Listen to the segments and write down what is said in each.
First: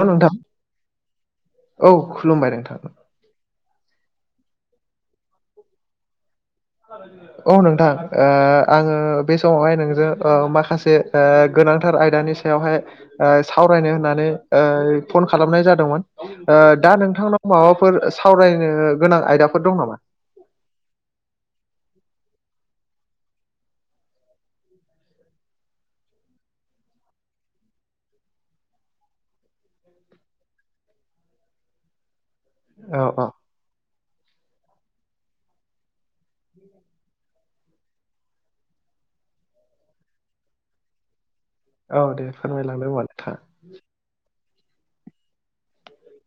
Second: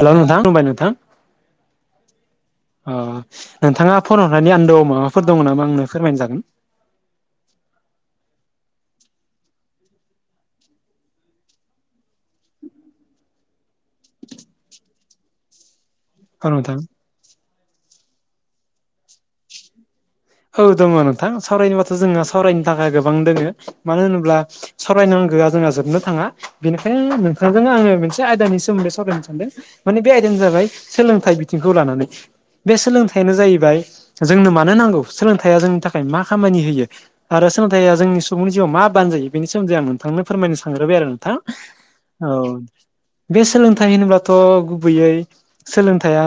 औ हेल' नोंथां नथां। औ खुलुमबाय नोंथां नोंथाङा फर [unintelligible] औ नोंथां ओ आङो बे समावहाय नोंजों ओ माखासे ओ गोनांथार आयदानि सा हाय ओ सावरायनो होननानै ओ फन खालामनाय जादोंमोन औ ओ नोंथां दा नोंथांनाव माबाफोर सावरायनो गोनां आयदाफोर दं नामा औ दङ नोंथां सावरायनोबाथ' जोंहा सावरायनो थाखाय गोबां दोङो मानो होनोब्ला। सरायनांगौआ जोंना जोबनो थाङा। बेनिखायनो नोंथांजोंनो आङो मोनसे आयदानि सोमोन्दै सावरायनो सानदों। माने बे आयदायानो जाबाय सोलोंथाइ बिथिंखौ लानानै। बे औ औ सोलोंथायानो जाहैबाय जोंनो मानो नांगौ सोलोंथाया जोंनि थाखाय मा खामानि होयो आरो सोलोंथाइया जोंनि सुबुंनि जिउआव मा बान जायो बे सोमोन्दै आं नोंथांनो फोरमायनो सांग्रोबाय आरो नोंथां। दे औ फोरमायलांदो होमबा नोंथाङा बे सोलोंथाइ होनोबथ' गुबैयै। सोलोंथाया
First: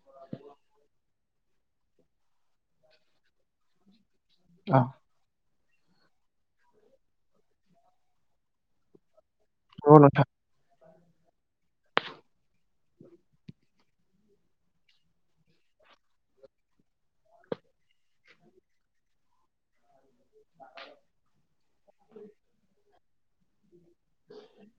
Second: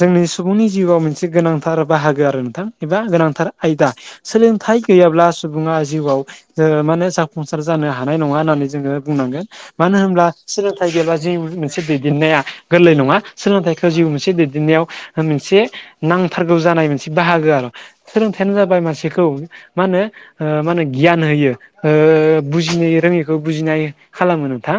जोंनि सुबुंनि जिउआव मोनसे गोनांथार बाहागो आरो नोंथां एबा गोनांथार आयदा सोलोंथाइ औ गैयाब्ला सुबुङा जिउआव जोङो मा होनो जाफुंसार जानो हानाय नङा होननानै जोङो बुंनांगोन। मान नंगौ नोंथां होमब्ला। सोलोंथाइ गैेब्ला जिउ मोनसे दैदेननाया गोरलै नङा सोलोंथाइखौ जिउ मोनसे दैदेननायाव। मोनसे नांथारगौ जानाय मोनसे बाहागो आर सोलोथायानो जाबाय मानसिखौ मा होनो ओ मा होनो गियान होयो ओ बुजिनो रोङिखौ बुजिनाय। खालामो नोंथां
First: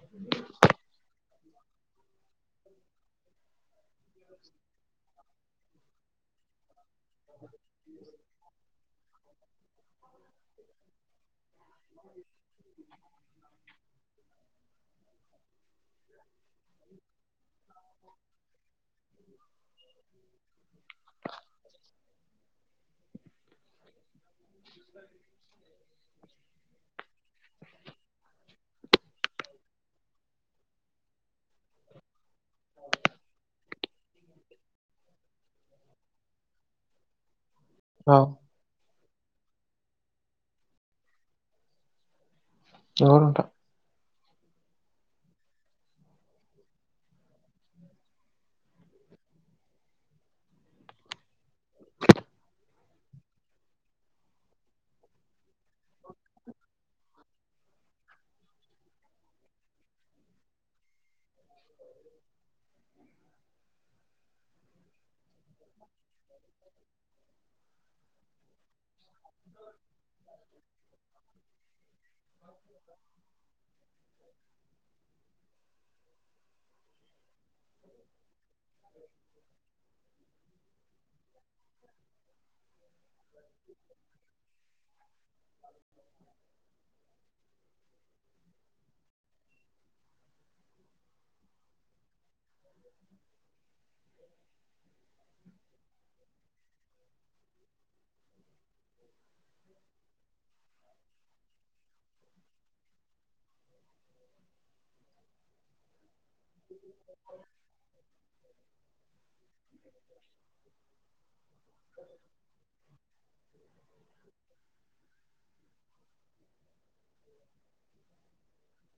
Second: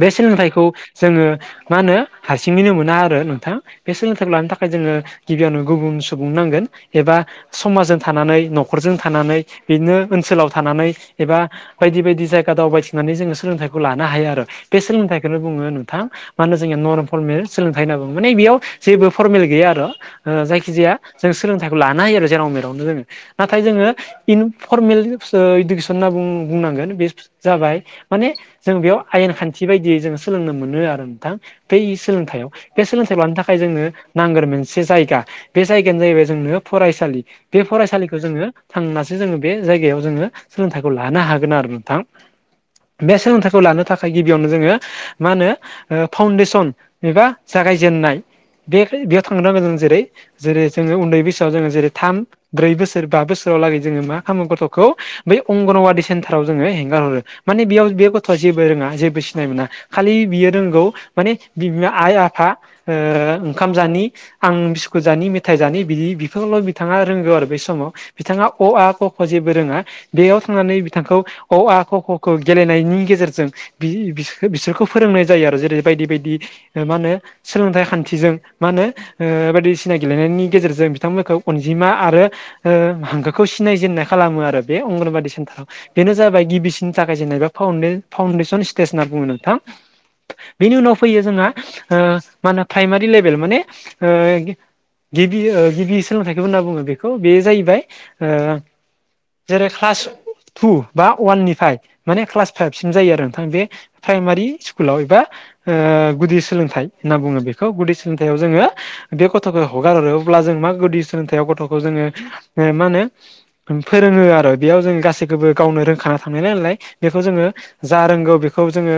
बे सोलोंथाइखौ जोङो। मा होनो हारसिङैनो मोना आरो नोंथां। बे सोलोंथाइखौ लानो थाखाय जोङो गिबियावनो गुबुन सुबुं नांगोन। बा समाजजों थानानै न'खरजों थानानै बिदिनो ओनसोलाव थानानै एबा। बायदि बायदि जायगा दावबायथिनानै जोङो। सोलोंथाइखौ लानो हायो आरो बे सोलोंथाइ खौनो बुङो नोंथां। माहोनो जोंनिया नरमलम सोलोंथाइ होनना माने बेयाव जे बो फरमेल गैया आरो ओ जायखि जाया जों सोलोंथाइखौ लानो हायो आरो जेराव मेरावनो जोङो। नाथाय जोङो इन फरमेल ओ इडुकेसन होनना बुं-बुंनांगोन बे जाबाय माने जों बेयाव आयेन खान्थि बायदियै जोङो सोलोंनो मोनो आरो नोंथां बै सोलोंथायाव। बे सोलोंथाइ मानो थाखाय जोंनो नांगोर मोनसे जायगा बे जायगायानो जाहैबाय जोंनो फरायसालि। बे फरायसालिखौ औ जोङो थांनासो जोङो बे जायगायाव जोङो सोलोंथाइखौ लानो हागोन आरो नोंथां। बे नंगौ नोंथां सोलोंथाइखौ लानो थाखा गिबियावनो जोङो मा होनो ओ फाउन्डेसन एबा जागायजेेननाय। बे बेयाव थांनो नांगोन जों जेरै जेरै जोङो उन्दै बैसो दा जोङो जेरै' थाम ब्रै बोसोर बा बोसोराव लागै जोङो मा खालामो गथ'खौ बै अंगनबादि सेन्टाराव जोङो हेंगार हरो। माने बेयाव बे गथ'आ जेबो रोङा जेबो सिनाय मोना खालि बियो रोंगौ माने बि बिमा आइ आफा ओ ओंखाम जानि आं बिस्कु जानि मेथाइ जानि बिद थख्ल' बिथाङा रोंगौ आरो बे समाव बिथाङा अ आ क ख जेबो रोङा। बेयाव थांनानै बिथांखौ अ आ ख ख खौ गेलेनायनि गेजेरजों बि-बि-बिसोरखौ फोरोंनाय जायो आरो जेरै बायदि बायदि मा होनो सोलोंथाइ खान्थिजों मा होनो बायदिसिना गेलेनायनि गेजेरजों बिथांमोनखौ अनजिमा आरो हांखोखौ सिनायजेननाय खालामो आरो बे अंगनबादि सेन्टाराव बेनो जाबाय गिबिसिननि थाखाय जेनेबा फावनदेन फाउन्डेसन स्टेज होनना बुङो नोंथां बेनि उनाव फैयो जोंहा मा होनो प्राइमारि लेभेल माने गिबि बि सोलोंथाइखौबो होनना बुङो बेखौ बेयो जाहैबाय ओ जेरै क्लास टु बा अवान निफ्राय माने क्लास फाइभसिम जायो आरो नोंथां बे प्राइमारि स्कुलाव एबा ओ गुदि सोलोंथाइ होनना बुङो बेखौ गुदि सोलोंथाव जोङो बे गथ'खौ हगार हरोब्ला जों मा गुदि सोलोंथाइ गथ'खौ जोङो मा होनो फोरोङो आरो बेयाव जों गासैखौबो गावनो रोंख थांल नालाय बेखौ जोङो जा रोंगौ बेखौ जोङो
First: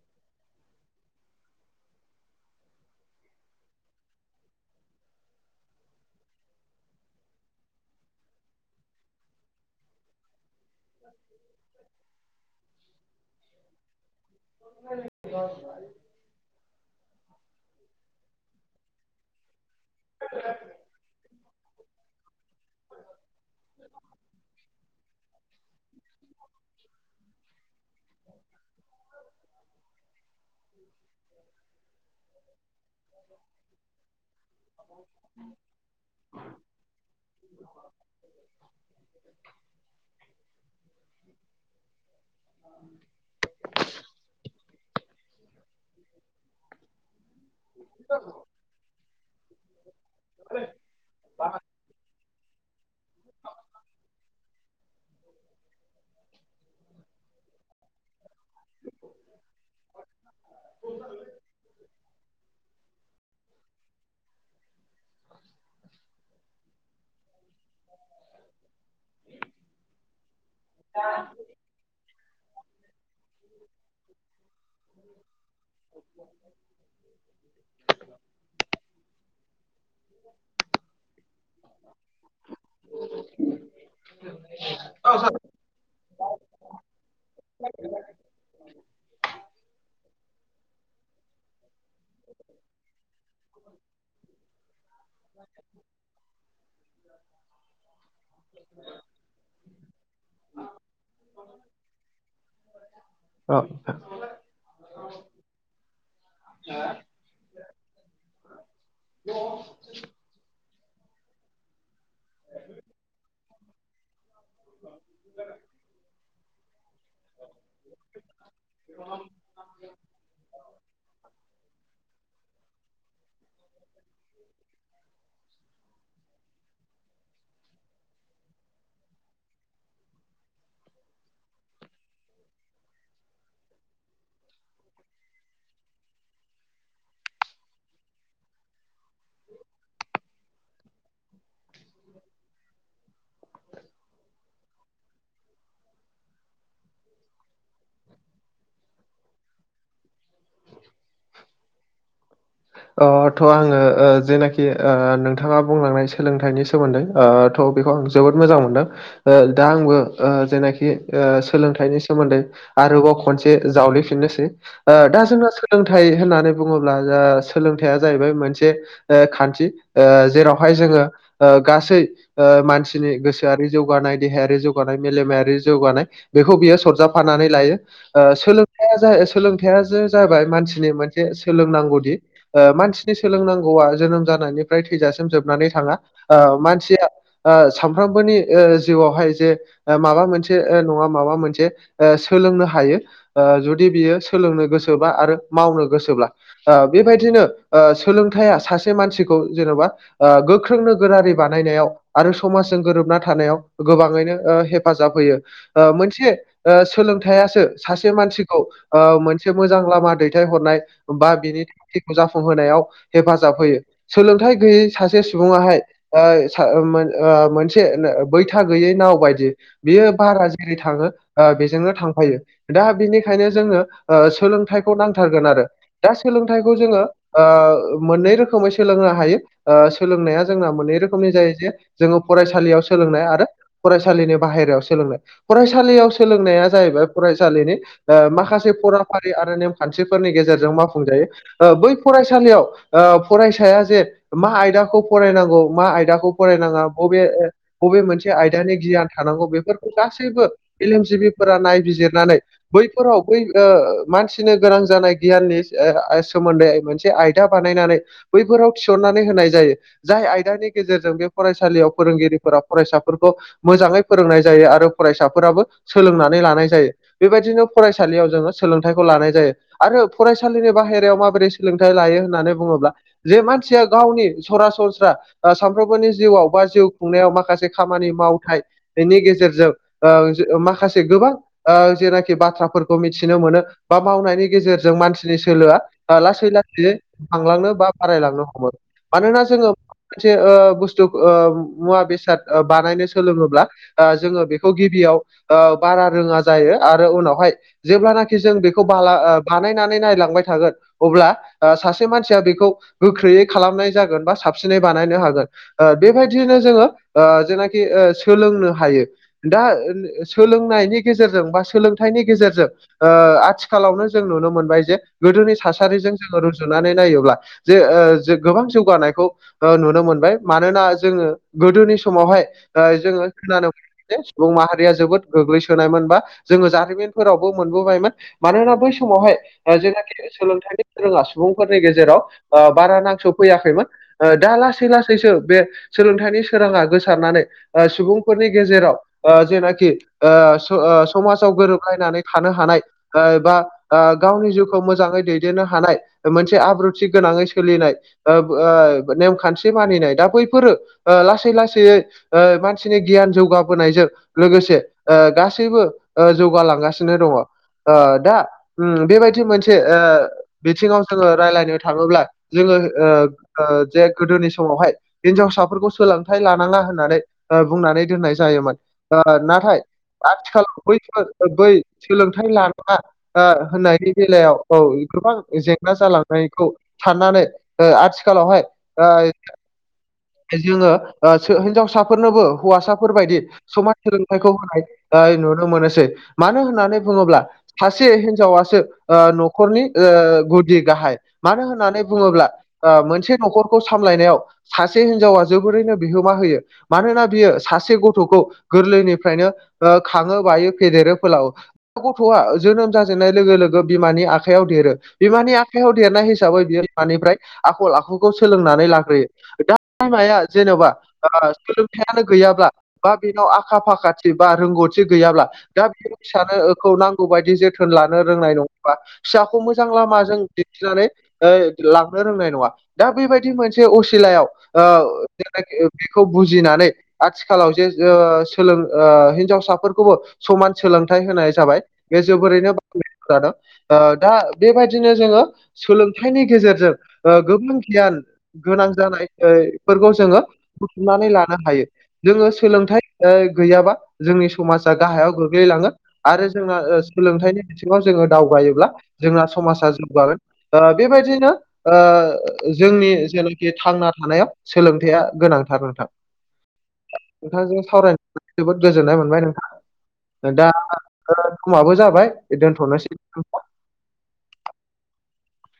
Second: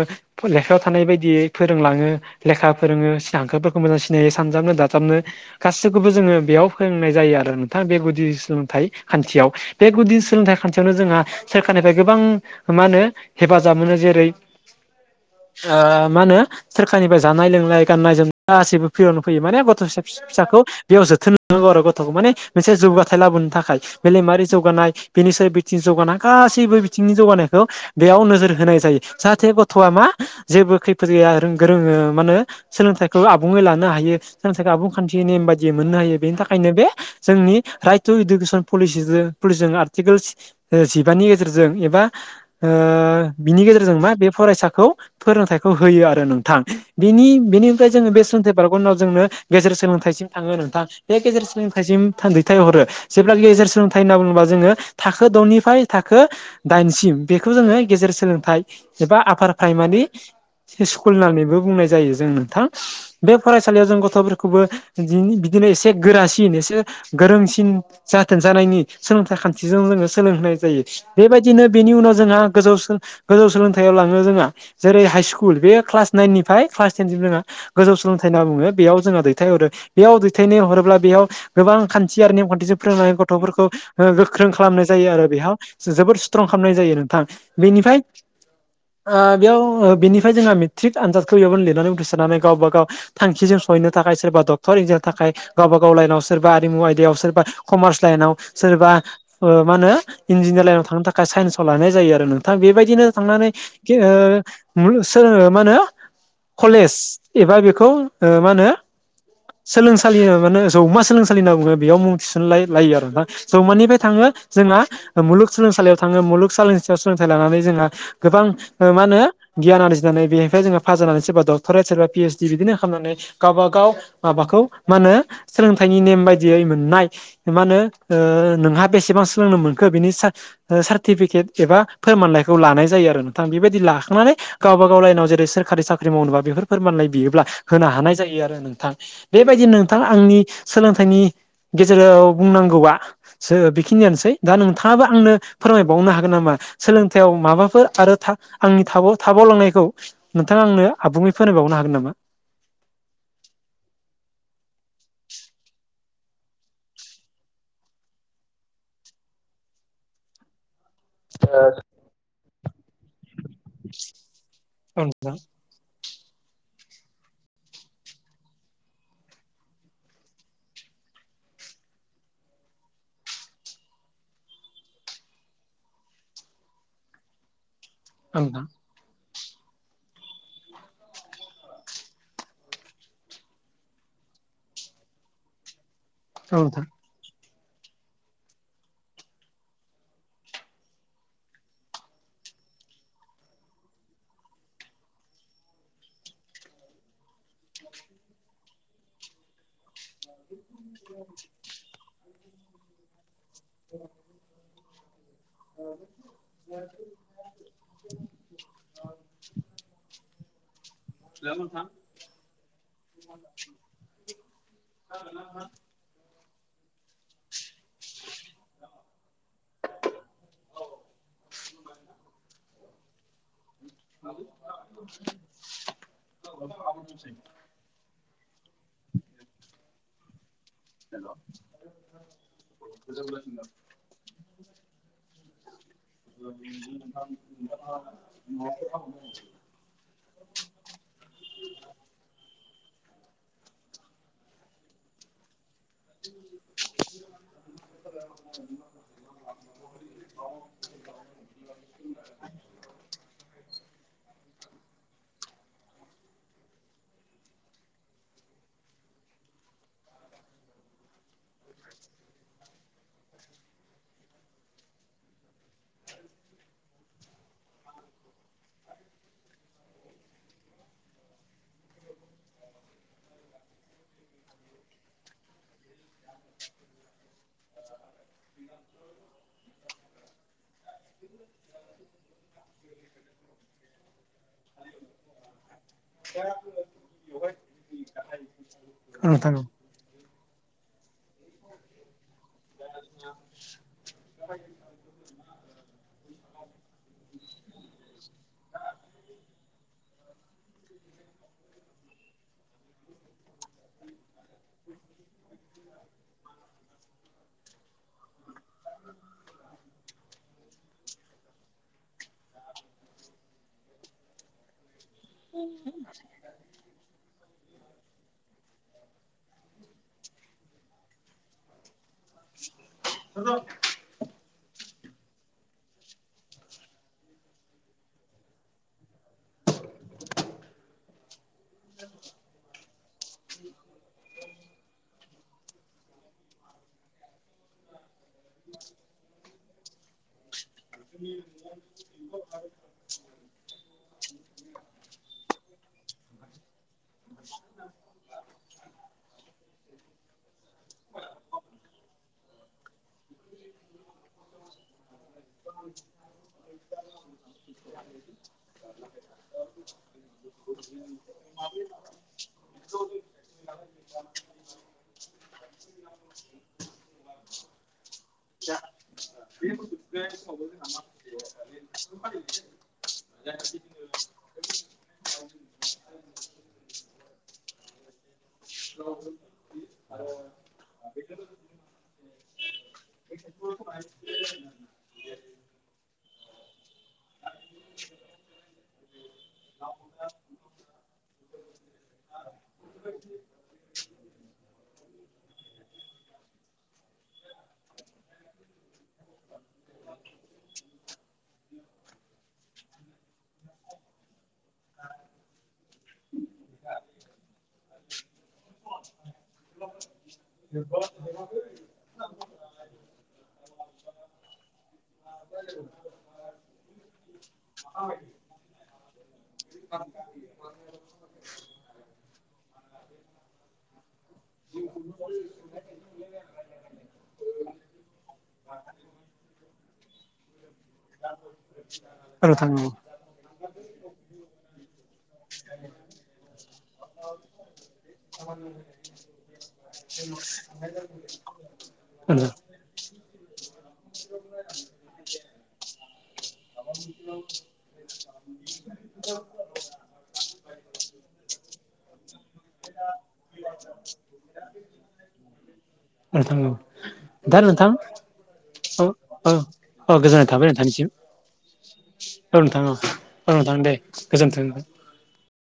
लेखायाव थानाय बायदियै फोरोंलाङो लेखा फोरोङो सि हांखोफोरखौ मोजां सिनायो सानजाबनो दाजाबनो गासैखौबो जोंङो बेयाव फोरोंनाय जायो आरो नोंथां बे गुदि सोलोंथाइ खान्थियाव बे गुदि सोलोंथाइ खान्थियावनो जोंहा सोरखारनिफ्राय गोबां मा होनो हेफाजाब मोनो जेरै [inaudible] ओ मा होनो सोरखारनिफ्राय जानाय लोंनाय गाननाय जोमनाय गाससिबो फ्रियावनो फैयो माने गथ' फिसा-फिसाखौ बेयाव जोथोन लानांगौ आरो गथ'खौ माने मोनसे जौगाथाय लाबोनो थाखाय मेलेमारि जौगानाय बेनिसायाव बिथिं जौगानाया गासैबो बिथिंनि जौगानायखौ बेयाव नोजोर होनाय जायो जाहाथे गथ'आ मा जेबो खैफोद गैया रों गोरोङो मानोे सोलोंथाइखौ आबुङै लानो हायो सोलोंथाइखौ आबुं खान्थि नेम बायदियै मोननो हायो। बेनि थाखायनो बे जोंनि राइट टु इडुकेसन पलि-पलिसि आरटिकलस जिबानि गेजेरजों एबा ओ बिनि गेजेरजों मा बे फरायसाखौ फोरोंथाय होयो आरो नोंथां बेनि बेनिफ्राय जोंङो बे सन्थेब बारग'नाव जोंनो गेजेर सोलोंथाइसिम थाङो नोंथां बे गेजेर सोलोंथाइसिम दैथायहरो जेब्ला गेजेर सोलोंथाइ होनना बुङोबा जोङो थाखो द'निफ्राय थाखो दाइनसिम बेखौ जोंङो गेजेर सोलोंथाइ एबा आपार प्राइमारि स्कुल होननानैबो बुंनाय जायो जों नोंथां बे फरायसालियाव जों गथ'फोरखौबो बिदिनो एसे गोरासिन एसे गोरोंसिन जाथों जानायनि सोलोंथाइ खान्थिजों जोंङो सोलोंहाय जायो बेबायदिनो बेनि उनाव जोंहा गोजौ सो गोजौ सोलोंथायाइयाव लाङो जोंहा जेरै हाइ स्कुल बे क्लास नायननिफ्राय क्लास तेन सिम जोंहा गोजौ सोलोंथाइ होनना बुङो बेयाव जोंङो दैथाय हरो बेयाव दैथायनाय हर अब्ला बेयाव गोबां खान्थि आरो नेम खान्थिजों फोरोंनानै गथ'फोरखौ गोख्रों खालामनाय जायो आरो बेयाव जोबोद स्ट्रं खालामनाय जायो नोंथां बेनिफ्राय ओ बेयाव बेनिफ्राय जोंहा मेट्रिक आनजादखौ बेयावनो लिरनानै उथ्रिसा रनानै गावबा गाव थांखिजों सहैनो थाखाय सोरबा डक्टर इजिनि थाखाय गावबा गाव लाइनाव सोरबा आरिमु आयदायाव सोरबा कमार्स लाइनाव सोरबा मा होनो इन्जिनियारिं आव थांनो थाखाय साइन्सव लानाय जायो आरो नोंथां बेबायदिनो थांनानै औ के ओ मा होनो कलेज एबा बेखौ मा होनो सोलोंसालि माने जौ मा सोलोंसालि होनना बुङो बेयाव मुं थिसनलाय लायो आरोना जौमानिफ्राय थाङो जोंना मुलुगसोलोंसालियाव थाङो मुलुग सोलों सोलोंथाइ लानानै जोंहा गोबां मा होनो गियान आरजिनानै बेनिफ्राय जोंङो पास जानानै सोरबा डक्ट'रेट सोरबा पिओइसडि बिदिनो खालामनानै गावबा गाव माबाखौ मा होनो सोलोंथाइनि नेम बायदियै मोननाय मा होनो नोंहा बेसेबां सोलोंनो मोनखो बिनि सा सार्टिफिकेट एबा फोरमानलाइखौ लानाय जायो आरो नोंथां। बेबायदि लाखांनानै गावबागाव लाइनाव जेरै सोरखारि साख्रि मावनोबा बेफोर फोरमानलाइ बियोब्ला होनो हानाय जायो आरो नोंथां। बेबायदिनो नोंथां आंनि सोलोंथाइनि गेजेराव बुंनांगौआ बेखिनियानोसै दा नों थाङाबा आंनो फोरमायबावनो हागोन नामा? सोलोंथायाइयाव माबाफोर आरो था आंनि थाब थाबावलांनायखौ नोंथाङा आंनो आबुंयै फोरमायबावनो हागोन नामा। अ थ आङो जेनाखि नोंथाङा बुंलांनाय सोलोंथाइनि सोमोन्दै थ' बेखौ आं जोबोद मोजां मोनदों दा आंबो जेनाखि ओ सोलोंथाइनि सोमोन्दै आरोबाव खनसे जावलिफिननोसै औ दा नोंथां जोंङो सोलोंथाइ होननानै बुङोब्ला जा सोलोंथाइया जाहैबाय मोनसे खान्थि जेरावहाय जोंङो गासै ओ मानसिनि गोसोआरि जौगानाय देहायारि जौगानाय मेलेमायारि जौगानाय बेखौ बियो सरजाफानानै लायो। औ नोंथां सोलों सोलोंथायाइ जो जाबाय मानसिनि मोनसे सोलोंनांगौदि मानसिनि सोलोंनांगौआ जोनोम जानायनिफ्राय थैजासिम जोबनानै थाङा। औ ओ नोंथां मानसिया सामफ्रामबोनि जिउआवहाय जे माबा मोनसे नङा माबा मोनसे सोलोंनो हायो। जुदि बियो सोलोंनो गोसोब्ला आरो मावनो गोसोब्ला। बेबायदिनो सोलोंथाया सासे मानसिखौ जेन'बा गोख्रों नोगोरारि बानायनायाव आरो समाजजों गोरोबना थानायाव गोबाङैनो हेफाजाब होयो। मोनसे सोलोंथाइसो सासे मानसिखौ मोनसे मोजां लामा दैथाय हरनाय बा बिनि थांखिखौ जाफुंहोनायाव हेफाजाब होयो। सोलोंथाइ गैयै सासे सुबुङाहाय मोनसे बैथा गैयै नाव बायदि बेयो बारा जेरै थाङो बेजोंनो थांफायो दा बिनिखायनो जोङो सोलोंथाइखौ नांथारगोन आरो दा सोलोंथाइ मोननै रोखोमै सोलोंनो हायो सोलोंनाया जोंना मोन बे रोखोमनि जायो जे जोङो फरायसालियाव सोलोंनाय आरो फरायसालिनि बाहेरायाव सोलोंनायनि फरायसालियाव सोलोंनाया जाहैबाय फरायसालिनि माखासे फराफारि आरो नेम खान्थिफोरनि गेजेरजों मावफुंजायो। बै फरायसालियाव फरायसाया जे मा आयदाखौ फरायनांगौ मा आयदाखौ फरायनाङा बबे बबे मोनसे आयदानि गियान थानांगौ बेफोरखौ गासैबो मेलेमजिबिफोरा नायबिजिरनानै बैफोराव बै मानसिनो गोनां जानाय गियाननि सोमोन्दै मोनसे आयदा बानायनानै बैफोराव थिसननानै होनाय जायो। जाय आयदानि गेजेरजों बे फरायसालियाव फोरोंगिरिफोरा फरायसाफोरखौ मोजाङै फोरोंनाय जायो आरो फरायसाफोराबो सोलोंनानै लानाय जायो। बेबायदिनो फरायसालियाव जोङो सोलोंथाइखौ लानाय जायो आरो फरायसालिनि बाहेरायाव माब माबोरै सोलोंथाइ लायो होन्नानै बुङोब्ला जे मानसिया गावनि सरासनस्रा सामफ्रोमबोनि जिउआव बा जिउ खुंनायाव माखासे खामानि मावथायनि गेजेरजों माखासे गोबां जेनाखि बाथ्राफोरखौ मिथिनो मोनो बा मावनायनि गेजेरजों मानसिनि सोलोआ लासै लासै थांलांनो बा बारायलांनो हमो। औ मानोना नोंथां जोङो औ मोनसे बुस्थु मुवा बेसाद बानायनो सोलोङोब्ला जोङो बेखौ गिबियाव बारा रोङा जायो आरो उनावहाय जेब्लानाखि जों बेखौ बाला बानायनानै नायलांबाय थागोन। अब्ला सासे मानसिया बेखौ गोख्रैयै खालामनाय जागोन बा साबसिनै बानायनो हागोन ओ बेबायदियैनो जोङो ओ जेनाखि ओ सोलोंनो हायो दा सोलोंनायनि गेजेरजों बा सोलोंथाइनि गेजेरजों ओ आथिखालावनो जों नुनो मोनबाय जे गोदोनि सासे थासारिजों जोङो रुजुनानै नायोब्ला जे ओ गोबां जौगानायखौ ओ नुनो मोनबाय मानोना जोङो गोदोनि समावहाय ओ जोङो खोनानो मो नौ जे सुबुं माहारिया जोबोद गोग्लैसोनायमोन बा जोङो जारिमिनफोरावबो मोनबोबायमोन मानोना बै समावहाय जेनाखि सोलोंथाइ रोङा सुबुंफोरनि गेजेराव ओ बारा नांस'फैयाखैमोन ओ दा लासै लासैसो बे सोलोंथाइनि सोराङा गोसारनानै ओ सुबुंफोरनि गेजेराव जेनाखि ओ ओ समाजाव गोरोबलायनानै थानो हानाय ओ बा ओ गावनि जिउखौ मोजाङै दै दिनखयथिनो हानाय मोनसे आब्रुथि गोनाङै सोलिनाय ओ ओ नेमखान्थि मानिनाय दा बैफोरो ओ लासै लासैयै ओ मानसिनि गियान जौगाबोनायजों लोगोसे ओ गासै गासैबो जौगालांगासिनो दङ ओ दा ओम बेबायदि मोनसे ओ बिथिङाव जोङो रायज्लायनो थाङोब्ला जोङो ओ ओ जे गोदोनि समावहाय हिन्जावसाफोरखौ सोलोंथाइ लानाङा होननानै ओ बुंनानै दोननाय जायोमोन ओ नाथाय आथिखालाव बैफोर बै सोलोंथाइ लाना ओ होननायनि बेलायाव औ गोबां जेंना जालांनायखौ साननानै ओ आथिखालावहाय ओ जोङो ओ हिनजावसाफोरनोबो हौवासाफोरबायदि समाज सोलोंथाइखौ होनाय ओ नुनो मोनोसै मानो होननानै बुङोब्ला सासे हिन्जावासो ओ न'खरनि ओ गुदि गाहाय मानो होननानै बुङोब्ला ओ मोनसे न'खरखौ सामलायनायाव सा से हिन्जावा जोबोरैनो बिहोमा होयो। मानोना बियो सासे गथ'खौ गोरलैनिफ्रायनो ओ खाङो बायो फेदेरो फोलावो गथ'आ जोनोम जाजेननाय लोगो लोगो बिमानि आखायाव देरो बिमानि आखायाव देरनाय हिसाबै बियो बिमानिफ्राय आखल आखुखौ सोलोंनानै लाग्रोयो बिमाया जेन'बा ओ सोलोंथाइयानो गैयाब्ला बा बेनाव आखा फाखाथि बा रोंगौ थि गैयाब्ला दा बे [inaudible] गौ बायदि जोथोन लानो रोंनाय नङा फिसाखौ मोजां लामाजों दिन्थिनानै ओ लांनो रोंनाय नङा दा बेबायदि मोनसे असिलायाव ओ बेखौ बुजिनानै आथिखालाव जे ओ सोलों ओ हिनजावसाफोरखौबो समान सोलोंथाइ होनाय जाबाय बे नोंथां जोबोरैनो औ [inaudible] जादों ओ दा बेबायदिनो जोङो सोलोंथाइनि गेजेरजों ओ गोबां गियान गोनां जानाय ओ फोरखौ जोङो बुथुमनानै लानो हायो औ जोङो सोलोंथाइ ओ गैयाबा जोंनि समाजा गाहायाव गोग्लैलाङो आरो जोंना ओ सोलोंथाइनि बिथिङाव जोङो दावगायोब्ला जोंना समाजा जौगागोन ओ बेबायदिनो ओ जोंनि जेनाखि थांना थानायाव सोलोंथाया गोनांथार नोंथां नोंथां औ दा नोंथांजों नोंथां सावरायनानै जोबोद औ गोजोननाय मोनबाय औ औ गोजोननाय नोंथां थाबाय दा नोंथांनिसिम ओ समाबो जाबाय औ नोंथां औ दोनथ'नोसै औ नोंथां दे गोजोन्थों